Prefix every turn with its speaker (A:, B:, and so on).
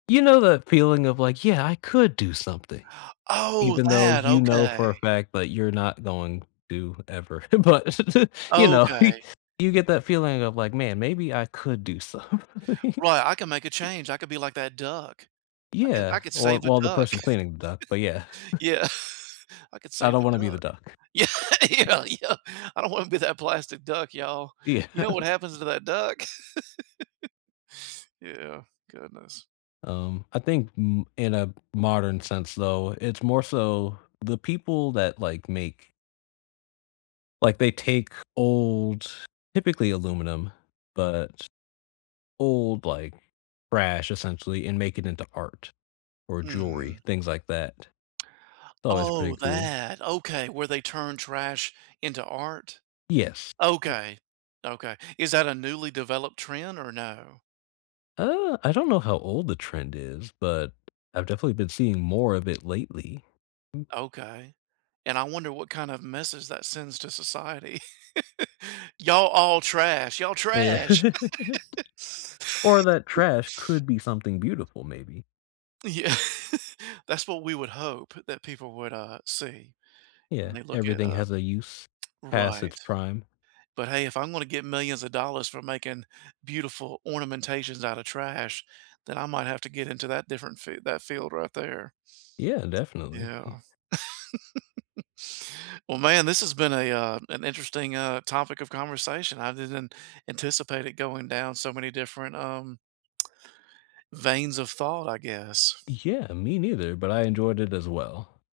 A: You know that feeling of like, "Yeah, I could do something,"
B: Oh,
A: even though
B: that,
A: you know
B: okay.
A: for a fact that you're not going to ever. But, you know, he
B: Okay.
A: you get that feeling of like, "Man, maybe I could do something."
B: Right, I can make a change, I could be like that duck. I could
A: Yeah.
B: I could
A: Or
B: save the
A: well, the
B: duck.
A: person cleaning the duck, but yeah.
B: Yeah. I could
A: I
B: save
A: don't
B: the
A: wanna be the
B: duck.
A: duck.
B: Yeah, yeah, yeah, I don't wanna be that plastic duck, y'all.
A: Yeah.
B: You know what happens to that duck? Yeah, goodness.
A: Um, I think m in a modern sense though, it's more so the people that, like, make like they take old typically aluminum, but old, like, trash essentially, and make it into art or jewelry,
B: Mhm.
A: things like that. It's always pretty
B: Oh,
A: cool.
B: that, okay, where they turn trash into art?
A: Yes.
B: Okay, okay. Is that a newly developed trend or no?
A: Uh, I don't know how old the trend is, but I've definitely been seeing more of it lately. M
B: Okay, and I wonder what kind of message that sends to society. "Y'all all trash, y'all
A: Yeah.
B: trash."
A: Or that trash could be something beautiful, maybe.
B: Yeah. That's what we would hope that people would, uh, see when
A: Yeah,
B: they look at,
A: everything
B: uh
A: has a use past its
B: right.
A: prime.
B: But, hey, if I'm gonna get millions of dollars for making beautiful ornamentations out of trash, then I might have to get into that different fi that field right there.
A: Yeah, definitely
B: Yeah.
A: he
B: Well, man, this has been a, uh, an interesting, uh, topic of conversation. I didn't anticipate it going down so many different, um, veins of thought, I guess.
A: Yeah, me neither, but I enjoyed it as well.